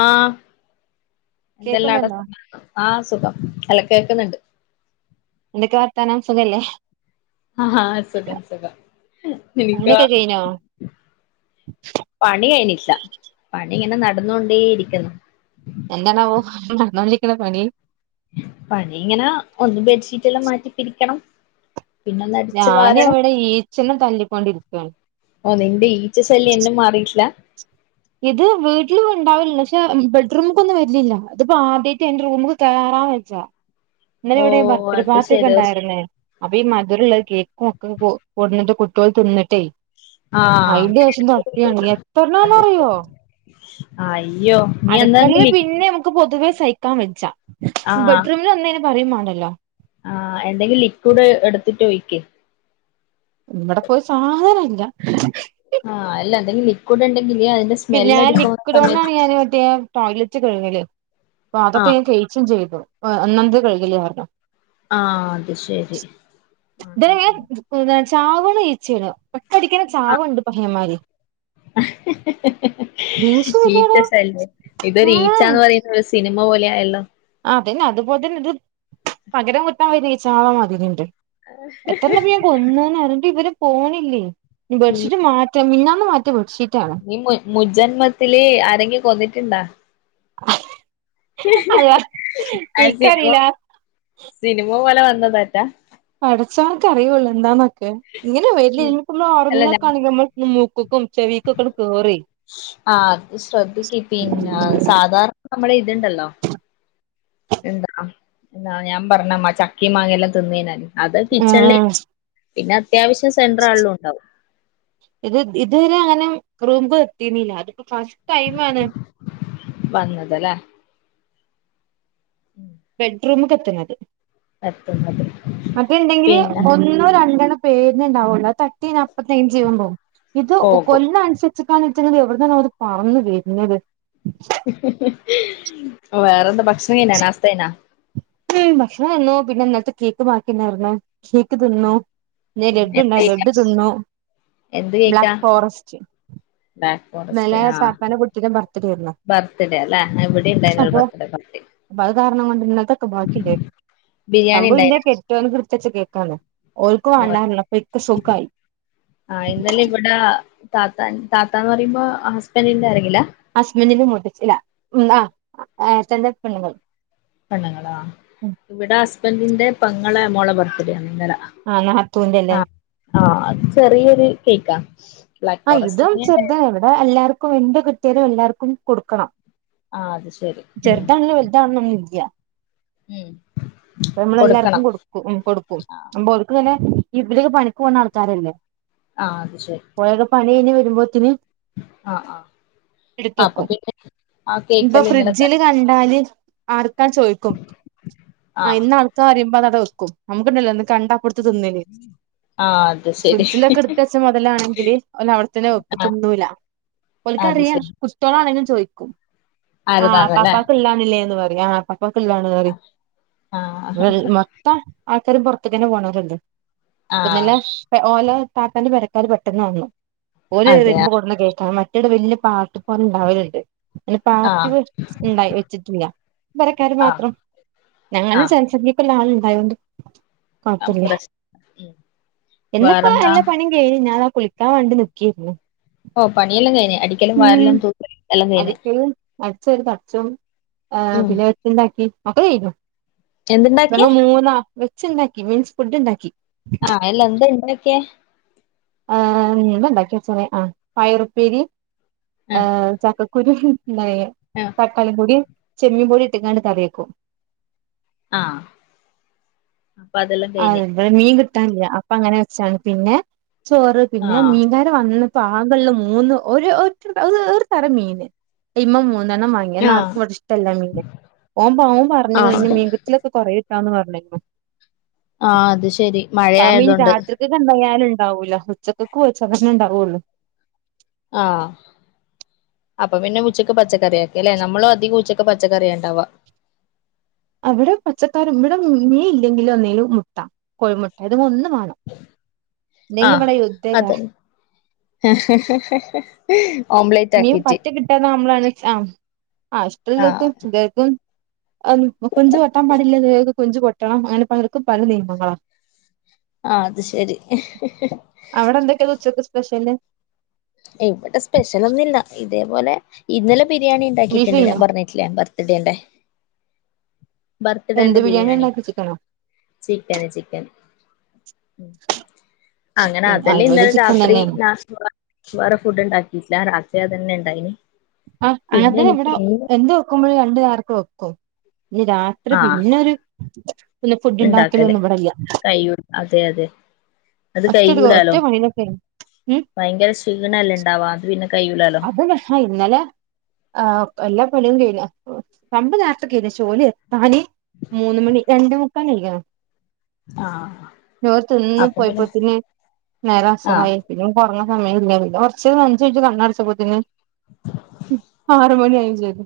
ആഹ് എന്തെല്ലാടാ കേക്കുന്നുണ്ടോ [unintelligible] ആഹ് സുഖം ആഹ് കേക്കുന്നുണ്ട് എന്തൊക്കെയാ വർത്താനം സുഖല്ലേ? ആഹ് സുഖം സുഖം ഇനിക്കോ? പണിയൊക്കെ കഴിഞ്ഞോ പണി കഴിഞ്ഞിട്ടില്ല പണി ഇങ്ങനെ നടന്നോണ്ടേ ഇരിക്കുന്ന് എന്തണാവോ നടന്നോണ്ട് ഇരിക്കണ പണി? പണി ഇങ്ങനെ ഒന്ന് ബെഡ്ഷീറ്റ് എല്ലാം മാറ്റി പിരിക്കണം. പിന്നെ ഒന്ന് അടിച്ചു ഞാന് വാരണം ഇവിടെ ഈച്ചനെ തല്ലിക്കോണ്ടിരിക്കാണ്. ഓഹ് നിന്റെ ഈച്ച ശല്യം ഇന്നും മാറിയിട്ടില്ല [inaudible] ഇത് വീട്ടിലും ഇണ്ടാവല്ണ്ട് പക്ഷെ ബെഡ്റൂമ്ക്കൊന്നും വരലില്ല ഇതിപ്പോ ആദ്യായിട്ട് ഇന്റെ റൂമ് കേറാൻ വെച്ചാ ഇന്നലെ ഓ ഇവിടെ ബർത്ത്ഡേ അത് പാർട്ടി ഒക്കെ ശരി ഇണ്ടായിരുന്നേ അപ്പൊ ഈ മ ഇന്നട്ട്ള്ള കേക്കും ഒക്കെ കൊ കൊട്ന്ട്ട് കുട്ടിയോള് തിന്നിട്ടേ ആഹ് അയിന്റെ ശേഷം തൊടത്തിയതാണ് എത്രണ്ണാന്ന് അത് അറിയോ ശരി അയ്യോ നീ അടുക്കളയില് എന്തെങ്കിലി പിന്നെ അമ്മക്ക് പൊതുവേ സഹിക്കാൻ വെച്ചാം ആഹ് ബെഡ്റൂമിൽ വന്ന് കഴിഞ്ഞാ പറയും മാണ്ടല്ലോ ആഹ് എന്തെങ്കിലും ലിക്വിഡ് എടുത്തിട്ട് ഒഴിക്ക്. ഇവടെപ്പോ ഒരു സാധന ഇല്ല ആഹ് അല്ല എന്തെങ്കും ലിക്വിഡ് ഇണ്ടെങ്കിൽ അതിന്റെ സ് ഞാൻ ലിക്വിഡ് കൊണ്ടാണ് ഞാൻ മറ്റേ ടോയ്ലറ്റ് കഴ്കല് അപ്പൊ അതൊക്കെ ആഹ് ഞാൻ [unintelligible] ച്ചും ചെയ്തു ഏഹ് ഒന്നാമതെ കഴുകല് കാരണം ആഹ് അത് ശരി ആഹ് ഇത് ആഹ് [unintelligible] ചാവണ ഇച്ചാണ് ഒറ്റടിക്കന്നേ ചാവുണ്ട് പഹയന്മാര്. ദേഷ്യം വരിയെടോ ഈച്ച ശല്യം ഇതൊരു ഉം ഈച്ചാന്ന് പറയുന്നത് ഒര് സിനിമ പോലെ ആയല്ലോ ആഹ് അതന്നെ അതുപോലെ തന്നെ ഇത് പകരം കുത്താൻ വെരാ ഈച്ചകളെ മതിരിയുണ്ട്. എത്രണ്ണപ്പം ഞാൻ കൊന്നുന്നാ ഇന്നട്ട് ഇവര് പോണില്ലേ ഇനി ഉം ബെഡ്ഷീറ്റ് മാറ്റ് മാറ്റാ മിഞ്ഞാന്ന് മാറ്റിയ ബെഡ്ഷീറ്റ് ആണ്. നീ മു മുജജന്മത്തില് ആരെങ്കി കൊന്നിട്ടുണ്ടാ. അയാ ആ സിനിമ ഇക്കറിയില്ല സിനിമ പോലെ വന്നതാറ്റാ പടച്ചോൻക് അറിയൂള്ളൂ എന്താന്നൊക്കെ ഇങ്ങനെ [unintelligible] ഇനിയിപ്പ ഇമ്മള് അല്ല ഞാൻ ഒറങ്ങക്കാണെങ്കില് ഇമ്മള് [unintelligible] മൂക്കുക്കും ചെവിക്കൊക്കെ ഇങ്ങട് കേറുവെ ആഹ് അത് ശ്രദ്ധിക്ക് പിന്നെ സാധാരണ നമ്മളെ ഇതുണ്ടല്ലോ എന്താ [unintelligible] ഞാൻ പറഞ്ഞ മ ചക്കിം മാങ്ങിയെല്ലാം തിന്നീനല്ലോ അത് കിച്ചണിലെ ആഹ് പിന്നെ അത്യാവശ്യം സെൻ്റർ [unintelligible] ഇണ്ടാവും. ഇത് ഇതുവരെ അങ്ങനെ [unintelligible] എത്തീനില്ല ഇത് ഇപ്പോ ഫസ്റ്റ് ടൈം ആണ് വന്നത് അല്ലേ ഉം ബെഡ്റൂമക്കെത്തുന്നത് എത്തുന്നത് അത്ണ്ടെങ്കില് പിന്നെ ഒന്നോ രണ്ടണ്ണോ പേരിന് ഇണ്ടാവോള്ളു അത് തട്ടി ഞാൻ അപ്പ ക്ലീൻ ചെയ്യാൻ പോവും ഇത് പോകും കൊല്ലണ [unintelligible] [unintelligible] എവിടെന്നാണ് ഓല് പറന്നു വെരുന്നത്. വേറെന്താ ഭക്ഷണം കഴിഞ്ഞാ നാസ്ത കയിഞ്ഞാ? [unintelligible] ഭക്ഷണംതീന്നു പിന്നെ ഇനലതൊകേക്ക് ബാക്കിണ്ടേരുന്നു. കോക്ക് തിന്നു ന്നേ ലഡുര് എന്ത് കഴിക്കാ ലഡു തിന്നു എന്ത് കഴിക്കാ ബ്ലാക്ക് ഫോറസ്റ്റ്. ബ്ലാക്ക് ഫോറസ്റ്റ് ഇന്നലെ ആഹ് താത്താന്റെ കുട്ടീന്റെ ബർത്ത്ഡേ ആയിരുന്നു ബർത്ത്ഡേ അല്ലേ ഇവിടെ ഇണ്ടായിനു അപ്പൊ ബർത്ത്ഡേ പാർട്ടി അപ്പൊ അത് കാരണം കൊണ്ട് ഇന്നലത്തൊക്കെ ബാക്കില്ലേ ബിരിയാണി സംഭവം ഇന്റെ ഉണ്ടായിന കെട്ടിയോൻക്ക് എടുത്ത് വെചേ കേക്കാണ്. ഓൽക്ക് വെണ്ടാറഞ്പോ ഇക്ക് സുഖായി ട.. താത്താൻ താത്താന്ന് പറയുമ്പോ ഹസ്ബൻഡിന്റെ ആരേങ്കില?. ഹസ്ബന്റിന്റെ മൂതച്ചി ല്ല ഉം അഹ് ഏട്ടന്റെ പെണ്ണുങ്ങൾ. പെണ്ണുങ്ങളാ ഇവിടെ ഹസ്ബൻഡിന്റെ പോങ്ങളെ മോളെ ബർത്ത്ഡേ ആണ് ഇന്നലാ ആഹ് നത്തൂന്റെ അല്ലേ. ആഹ് ചെറിയൊരു കേക്കാ. ബ്ലാക്ക് ഓഹ് ഇതും ഫോറസ്റ്റന്നെ ചെറുതാ ഉണ്ടായത് ഇവിടെ എല്ലാവർക്കും എന്ത്‌ കിട്ടിയാലും എല്ലാവർക്കും കൊടുക്കണം. ആ അത് ശരി ഉം ചെറുതാന്നെന്ന് വലുതാണെന്ന് ഒന്നും ഇല്ല്യ. ഉം.. അപ്പ നമ്മളെ എല്ലാർക്കും കൊടുക്കണം കൊടുക്കും, കൊടുക്കും, ആ അപ്പൊ അവർക്ക് നല്ലെ ഇവിടൊക്കെ പണിക്ക് പോകണ ആൾക്കാരല്ലേ?. ആ അത് ശരി. പോയൊരു പണികഴിഞ്ഞു വരുമ്പോത്തിന്.. ആഹ് ആ അപ്പൊ എടുത്തക്കും പിന്നെ ആ ഇപ്പൊ കേക്കല്ലാം ഇന്നലെ ത. ഫ്രിഡ്ജില് കണ്ടാല് ആർക്കാ ചോയിക്കും?.. ആ ആഹ് ഇന്ന ആൾക്കാരിമ്പോ അതത് വെക്കും നമുക്ക്ണ്ടല്ലോന്ന് കണ്ട [unintelligible] ആഹ് അതെ.. ഫ്രിഡ്ജില ഒക്കെ എടുത്ത വച്ച മുതലാണെങ്കില് ഓന് അവിടെത്തന്നെ വെക്കും ആ തിന്നുല്ല. അത് ഓല്ക്കറിയാം- ശരി കുട്ട്യോളാ ണെലും ചോയിക്കും ആ ആരതാണല്ലേ പപ്പാക്ക് ഇല്ലാന്നില്ലേന്ന് പറയും, ആ പാപ്പക്ക് ഇല്ലാന്ന്.. ആ മൊത്തം ആൾക്കാരും പൊറത്തേക്കന്നെ പോണവരുണ്ട് ആ ഇപ്പൊന്നല്ലെ.. ഓലേ താത്തന്റെ പരക്കാര് പെട്ടെന്ന് വന്നു ഓര് അതെ വരുമ്പോ കൊണ്ട്ന്ന കേക്കാ കുട്ടടെ വല്ല്യാ പാട്ട്പാറ ഉണ്ടാവലുണ്ട്. പിന്നെ ആ പാർട്ടി ഉണ്ടായി വെച്ചിട്ടില്ല പെരക്കാര് ആ മാത്രം. ഞങ്ങള് ആ ചർച്ചസക്കുള്ള ആള് ഉണ്ടായോണ്ട് കൊഴപ്പല്ല്യ പ്രശ് ഉം എന്നപ്പ വേറെന്താ എല്ലാ പണിം.. കയിഞ് ഞാ താ കുളിക്കാ വേണ്ടി നിക്കായിരുന്നു.. ഓഹ് പണിയെല്ലാ കഴിഞ്ഞ് അടി ക്കലും വാരല്ലാം തൂക്കലും എല്ലാം കഴിഞ്ഞ്. അടിച്ച ഒരു തച്ചും ഉം പിന്നെ വെച്ച ഉണ്ടാക്കി ഒക്കെയ്ഞ്ഞു എന്തുണ്ടാക്കിയ നമ്മ് മൂന്നാ വെച്ചുണ്ടാക്കി മീൻസ് ഫുഡ് ഉണ്ടാക്കി.. ആഹ് അല്ല എന്താ ഇണ്ടൊക്കിയേ? ആഹ് എന്താ ഇണ്ടാക്കിയെച്ചേ ന് ആ പയറുപ്പേരി ചക്കകു.. കുരുണ്ടായേ ആഹ് തക്കാളി പൊടിയും ചെമ്മീൻ പൊടിയും ഇട്ട്ങ്ങാണ്ട് കറിവെക്കും.. ആഹ് അപ്പൊ അതെല്ലാം കഴിഞ്ഞ്.. ടെ മീൻ കിട്ടാനില്ല അപ്പ അങ്ങനെ വെച്ചാണ് പിന്നെ ചോറ് ആ പിന്നെ മീൻ ക.. വന്നിന്നപ്പ ആകള്ളേ മൂന്ന് ഒരു വെര്ത്രരം മീന് അയ്മേ മൂന്നെണ്ണം വാങ്ങി ങീന്നും ആ ആർക്കും ഇവിടെ ഇഷ്ടല്ല മീന് ഓമ്പൻ ആ പറഞ്ഞു ഇനി മീൻകുട്ടിലൊക്കെ കറി വെക്കാന്ന്വെക്കാന്ന്പറഞ്ക്ണ്. ആഹ് അത് ശരി. ആമീൻ മഴയായതുകൊണ്ട് രാത്രിക്കക്ക് എന്തായാലും ഇണ്ടാവൂല്ല്യ ഉച്ചക്കക്ക് ഒച്ചക്കന്നെ ഉണ്ടാവുള്ളു. ആഹ്. അപ്പൊ പിന്നെ ഉച്ചയ്ക്ക് പച്ചക്കറിയാക്കില്ലേ നമ്മളും അധികം ഉച്ചക്ക് പച്ചക്കറിയ ഉണ്ടാവാ. അവിടെ പച്ചക്കാറി ഇവിടെ മീൻ ഇല്ലെങ്കിലും ഒന്നേലു മുട്ട കോഴിമുട്ട എതേങ്കി ഒന്ന് വേണം. ഇല്ലെങ്കി ആഹ് ഇവിടെ യുദ്ധേക്കാരം അതെ.. നീും പട്ട കിട്ടതാമ്മള ആഹ് ഹസ്റ്റലക്കും ഇക്കും [unintelligible] കൊഞ്ചു കൊട്ടാൻ പാടില്ലക്ക് കൊഞ്ചു കൊട്ടണം അങ്ങനെ പലർക്കും പല നിയമങ്ങളാ. ആഹ് അത് ശരി അവിടെ എന്തൊക്കെയാ ഉച്ചക്ക് സ്പെഷ്യല്? ഇവിടെ സ്പെഷ്യലൊന്നുല്ല ഇതേപോലെ ഇന്നലെ ബിരിയാണി ഉണ്ടാക്കിയിട്ടുണ്ട് ഞാൻ ബീഫിനോ പറഞ്ഞി. ബർത്ത്ഡേന്റെ എന്ത് ബർത്ത്ഡേന്റെ ബിരിയാണി. ഉണ്ടാക്കി ചിക്കനോ ചിക്കന് ചിക്കൻ. അങ്ങനെ ചിക്കൻ ആ അതല്ലേ ഇവിടെ ഇന്നലെ ചിക്കൻ രാത്രി തന്നെയായിരുന്നു ന വേറെ ഫുഡ്ണ്ടാക്കിട്ടില്ല രാത്രി അതന്നെ ഉണ്ടായിന് ആ പിന്നെ അങ്ങത്തെെ എനിക്ക് ഇവിടെ എന്ത് വെക്കുമ്പോഴും രണ്ടുകാർക്കും വെക്കും രാത് അത്ര ആഹ് പിന്നൊരു പിന്നെഫുഡിണ്ടാക്കലും ഉണ്ടാക്കല് ഒന്നും ഇവടില്ല. കയ്യൂല അതെ അതെ അത് ഒറ്റൊരു ഒറ്റ കയ്യൂലാലോ? പണിയിലൊക്കെ ഉം ഭയങ്കരഷീണല്ലെ ഇണ്ടാവാ അത് പിന്നെ കയ്യൂലാലൊ ആഹ് ഇന്നലെ എല്ലാ പളിയും തീര പമ്പ് നേർത്തെ [unintelligible] ഷോല് താണി മൂന്ന് മണി രണ്ടെമുക്കാലായിക്കണ് ആഹ് രോത്ത് തിന്ന് അപ്പം പിന്നെ പോയിപ്പത്തേന് നേരം ആഹ് അസറായി പിന്നെ കൊറഞ്ഞ സമയം ഇല്ല പിന്നെ കൊറച്ച് അഞ്ച്മിന്റ്റ് കണ്ണടച്ചപോത്തിന് മണിയാവെം ചെയ്ത്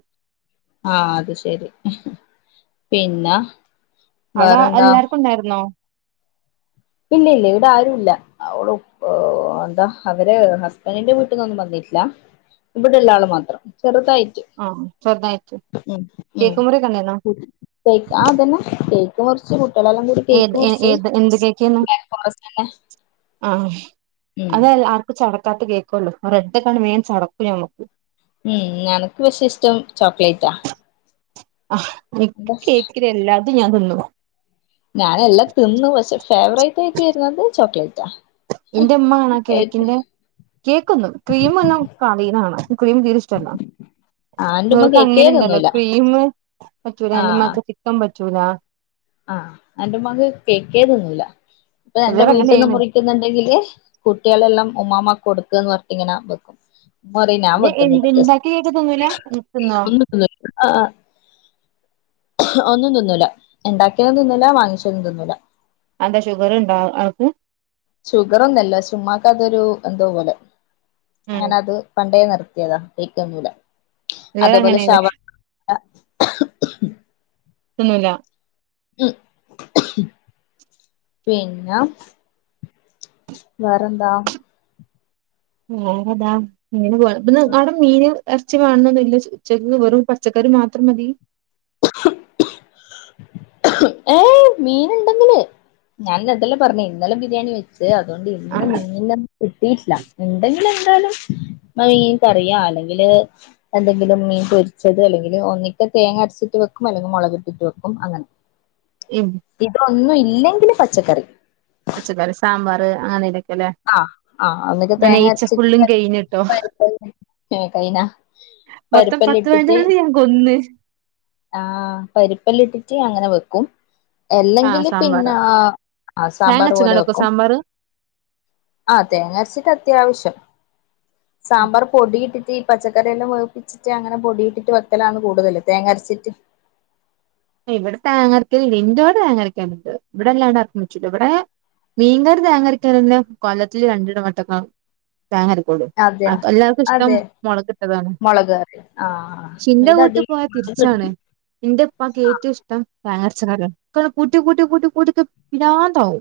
ആഹ് അത് ശരി പിന്നെ? അവട വേറെന്താ എല്ലാർക്കും ഉണ്ടാരുന്നോ ഇല്ലില്ല ഇവിടെ ആരുല്ല അവളു എന്താ അവര് ഹസ്ബൻഡിന്റെ വീട്ട്ന്നൊന്നും വന്നിട്ടില്ല. ഇവിടുള്ള ആള് മാത്രം ചെറുതായിറ്റ് ആഹ് ചെറ്തായിട്ട് കേക്ക് മുറീക്കൊണ്ടാരുന്നൊ തേക്ക് ആഹ് അതന്നെ കേക്ക് മുറിച്ചു കുട്ട്യോളെല്ലാം ഏത് ഏത് എന്ത് കേക്ക് ബ്ലാക്ക് ഫോറസ്റ്റന്നെ ആഹ് അതെല്ല ആർക്കും ചടക്കാത്ത കേക്കൊള്ളു റെഡെക്കാണെ വേം ചടക്കു ഞമ്മക്ക് ഉം അനക്ക് പക്ഷേ ഇഷ്ടം ചോക്ലേറ്റാ ആഹ് നിക്ക് എന്താ കേക്കില് എല്ലാതും ഞാൻതിന്നും ഞാന് എല്ലാം തിന്നു പക്ഷെ ഫേവറേറ്റായിട്ടരുന്നത് ചോക്ലേറ്റാ എന്റെ ഉമ്മ ആണ കേക്കിന്റെ കേക്കിന്നും ക്രീം ഒന്നും [unintelligible] ക്രീം തീരെഷ് ആഹ് എന്റുമ്മ നിക്ക് കേക്കേ അങ്ങനുണ്ടല്ലോ തിന്നൂല ക്രീമ് പറ്റുല്ല ആഹ് എന്റുമ്മാക്ക് ക്കം പറ്റൂല്ല ആഹ് എന്റെ ഉമ്മാക്ക് കേക്കേതിന്നൂല്ല ഇപ്പൊ എന്റെ ചിലർ വീട്ട്ന്ന് അങ്ങനെയാണ് മുറി ക്കുന്നുണ്ടെങ്കില് കുട്ടികളെല്ലാം ഉമ്മാമാക്ക് കൊടുക്ക്ന്ന് പറഞ്ഞിട്ട് ഇങ്ങനെ വെക്കും ഉമ്മറയും ഞാൻ പിന്നെ വെക്കുന്നില എന്ത് ഇണ്ടാക്കിയ കേക്ക് തിന്നൂല തിന്നോ ആഹ് ഒന്നും തിന്നൂല്ല ഇണ്ടാക്കിയതു തിന്നൂല്ല വാങ്ങിച്ചതും തിന്നൂല്ല അയെന്താ ഷുഗറിണ്ടാ ആൾക്ക് ഷുഗറൊന്നുല്ല ഷെ ഉമ്മാക്ക് അതൊരു എന്തോപോലെ അങ്ങനെ അത് പണ്ടേ നിർത്തിയതാ കേക്കിന്നൂല്ല ലെ അങ്ങനന്നെ തിന്നൂല്ല ഉം പിന്ന വേറെന്താ വേറെതാ മീന് പോണം ഇട്ന്ന് അവടെ മീന് എറച്ചി വേണന്നൊന്നു ഉച്ചക്ക് വെറും പച്ചക്കറി മാത്രം മതി [unintelligible] ഏഹ് മീൻ ഇണ്ടെങ്കില് ഞാനി അതല്ലെ പറഞ്ഞെ ഇന്നലെ ബിരിയാണി വെ ച്ച് അതോണ്ട് ഇന്ന് മീന കിട്ടീട്ടില്ല ഇണ്ടെങ്കിലെന്താലും മീങ്കറിയാ അല്ലെങ്കില് എന്തെങ്കിലും മീൻ പൊരിച്ചത് അല്ലെങ്കില് ഒന്നിക്ക തേങ്ങ അരച്ചി ട്ട് വെക്കും അല്ലെങ്കി മൊളകിട്ടിട്ട് വെക്കും അങ്ങനെ ഇം ഇതൊന്നും ഇല്ലെങ്കില് പച്ചക്കറി പച്ചക്കറി സാമ്പാർ അങ്ങനെ ഇലക്കെല്ലേ ആഹ് ആഹ് ഒന്നെങ്കി തേങ്ങ അരച്ചിട്ട് കഴിഞ്ഞിട്ടോ [inaudible] കൈന മൊത്തം പരിപ്പെല്ലാം പത്ത് ഇട്ടിട്ട് പതിനഞ്ചെണം ഞാ കൊന്ന് ആഹ് പരിപ്പെല്ല ഇട്ടിട്ട് അങ്ങനെ വെക്കും ആ അല്ലെങ്കില് സാമ്പാർ പിന്നെ അഹ് സാമ്പാർ പോലെ തേങ്ങരച്ച്ങ്ങാണ്ടൊക്കോ വെക്കും സാമ്പാർ ആഹ് തേങ്ങ അരച്ചിട്ട് അത്യാവശ്യം സാമ്പാർ പൊടിയിട്ടിട്ട് പച്ചക്കറിയെല്ലാം ഒഴപ്പിച്ചിട്ട്ങ്ങനെ പൊടിട്ട് വക്കലന്ന് കൂടുതല് തേങ്ങ അരച്ചിട്ട് ഇവിടെ തേങ്ങരയ്ക്കൽ [unintelligible] തേങ്ങരക്കാാനുണ്ട് ഇവിടെല്ലാണ്ട് ആർക്ക വ ഇവിടെ മീൻകാർ തോങ്ങരിക്കാറല്ലെ കൊല്ലത്തില് രണ്ടിട മട്ടക്ക താങ്ങരക്കോട് അതെ എല്ലാവർക്കും ഇഷ്ടം അതെ മുളകിട്ടതാണ് മുളക് കറി ആഹ് ക്ഷേ ന്റെ ഇവിടെ കൂട്ട പോ അധികം തിരിച്ചാണ് എന്റെ അപ്പൊക്ക് ഏവും ഇഷ്ടം താങ്ങച്ചക്കാര കൂട്ടി കൂട്ടി കൂട്ടി കൂട്ടെ പിന്നാതാവും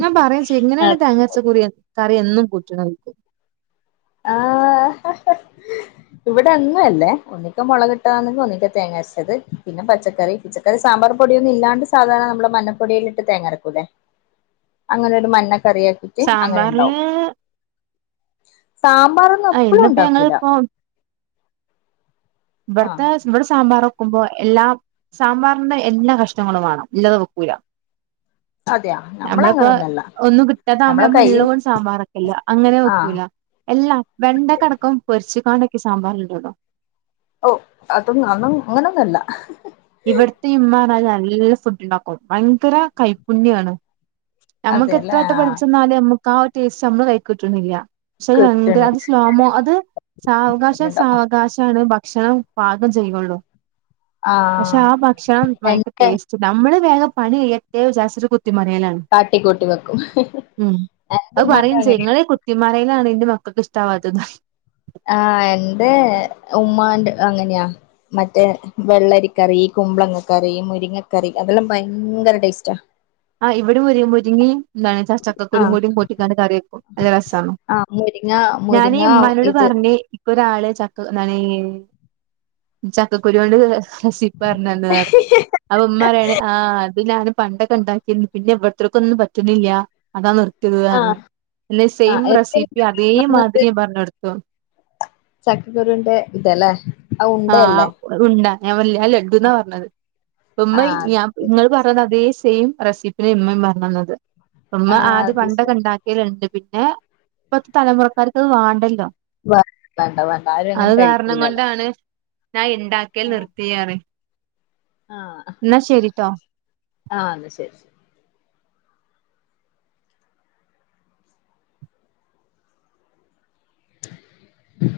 ഞാൻ പറയാം ചെയ്യും എങ്ങനെയാണ് തേങ്ങച്ചക്കുറി കറി എന്നും കൂട്ടണത് ആഹ് ആശ്ഫ്ഫ്ഗ്ഗ് ഇവിടെ അങ്ങ അല്ലേ [unintelligible] മുള കിട്ടുകാണെങ്കിൽ ഒന്നിക്ക തേങ്ങ അച്ചത് പിന്നെ പച്ചക്കറി പച്ചക്കറി സാമ്പാർ പൊടിയന്നും ഇല്ലാണ്ട് സാധാരണ നമ്മുടെ മ പൊടിയിലിട്ട് തങ്ങാറക്കല്ലേ ഞജ്ജ് അങ്ങനെ ഒരു മഞ്ഞ കറിയാക്കി സാമ്പാറില് സാമ്പാറൊന്നും ആ എപ്പഴും ഇന്നിപ്പോ ഞങ്ങൾ ഉണ്ടാക്കൂല ഇപ്പോ ആഹ് ഇവിടത്തെ ഇവിടെ സാമ്പാർ ഒക്കുമ്പോ എല്ലാം സാമ്പാറിന്റെ എല്ലാ കഷ്ണങ്ങളും വേണം ഇല്ലാതെ വെക്കൂല അതെയാ നമ്മള് നമ്മളപ്പോ അങ്ങനൊന്നല്ല ഒന്നും കിട്ടാത്ത ആകുമ്പോ നമ്മളെ നമ്മ ഉള്ള കയ്യിൽ പോണ്ട് സാമ്പാറ ഒക്കെല്ല അങ്ങനെ ആഹ് വെക്കൂല എല്ലാ വെണ്ട കിടക്കും പൊരിച്ചുണ്ടക്കെ സാമ്പാറ [unintelligible] ഓഹ് അതൊന്ന അന്നും അങ്ങനൊന്നല്ല ഇവിടുത്തെ ഇമ്മാ പറഞ്ഞൽ നല്ല ഫുഡ് ഉണ്ടാക്കും ഭയങ്കര കൈപ്പുണ്യമാണ് നമ്മുക്ക് അതെല്ലേ ആ എത്രോട്ടം പഠിച്ചന്നാലും നമ്മുക്ക് ആ ടേസ്റ്റ് നമ്മള് കഴിക്കോട്ടുന്നില്ല പക്ഷെ ഭയങ്കര അത് കിട്ടണില്ല സ്ലോമോ അത് സാവകാശം സാവകാശണ് ഭക്ഷണം പാകം ചെയ്യുള്ളൂ പക്ഷെ ആഹ് ആ ഭക്ഷണം ഭയങ്കര എന്റെ ടേസ്റ്റ് നമ്മള് വേഗ പണി ഏറ്റവും ജാസ കുത്തിമറിയലാണ് കാട്ടിക്കൂട്ടി വെക്കും എന്തും മ അങ്ങനെയ [unintelligible] മരയിലാണ് ന്റെ മക്കൾക്ക് ഇഷ്ടവാത്തത് ആഹ് എൻ്റെ ഉമാണ്ട് അങ്ങനെയാ മറ്റേ വെള്ളരി കറി കുമ്പളങ്ങ കറി മുരിങ്ങക്കറി അതെല്ലാം ഭയങ്കര ടേസ്റ്റാ അഹ് ഇവിടെയും മുരിങ്ങയും എന്താണ് ച [unintelligible] ആഹ് കുരുകുടിയും പൂട്ടിക്ക കറിയക്കും അല്ല രസണോ ആഹ് മുരിങ്ങ ഞാനി മുരിങ്ങ ഉമ്മാനോട് ഇത് പറഞ് ഒരാള ചക്ക നണ ചക്കക്കുരു കൊണ്ട് ഹസിപ്പ പറഞ്ഞന്ന് പറഞ്ഞ അവ ഉമമാരാണ് ആ് അത് ഞാന് പണ്ടൊ കെണ്ടാക്ക പിന്നെ ഇവിടത്തേക്കും ഒന്നും പറ്റുന്നില്ല അതാ നിർത്തിയത് പറഞ് ആഹ് അല്ലെ സെയിം ആഹ് റെസിപ്പി അതേ മാതിരി പറഞ് കൊടുത്ത ചക്കക്കുരുവിന്റെ ഇതല്ലേ അ ഉണ്ടയല്ലേ ഉണ്ടാ ഞാൻ വല്ല ലഡു എന്നാ പറഞ്ഞത് അമ്മ ആഹ് ഞാൻ അത് ശരി നിങ്ങൾ പറഞ്ഞത് അതേ സെയിം റെസിപ്പിന ഉമ്മയും പറഞ്ഞത് ഉമ്മ ആഹ് ആദ്യ അത് പണ്ട ശരി ഉണ്ട യിലുണ്ട് പിന്നെ ഇപ്പത്തെ തലമുറക്കാർക്ക് അത് വാണ്ടല്ലോ വേണ്ട വേണ്ട ആരും അത് അങ്ങനെ കാരണം കഴിക്കൂലല്ലോ കൊണ്ടാണ് ഞാ ഉണ്ടാക്കൽ നിർത്തിയാണ് ആഹ ആ അന്ന ശരി മ്മ്മ്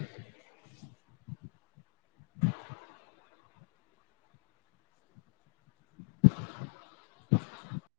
മ്മ്മ്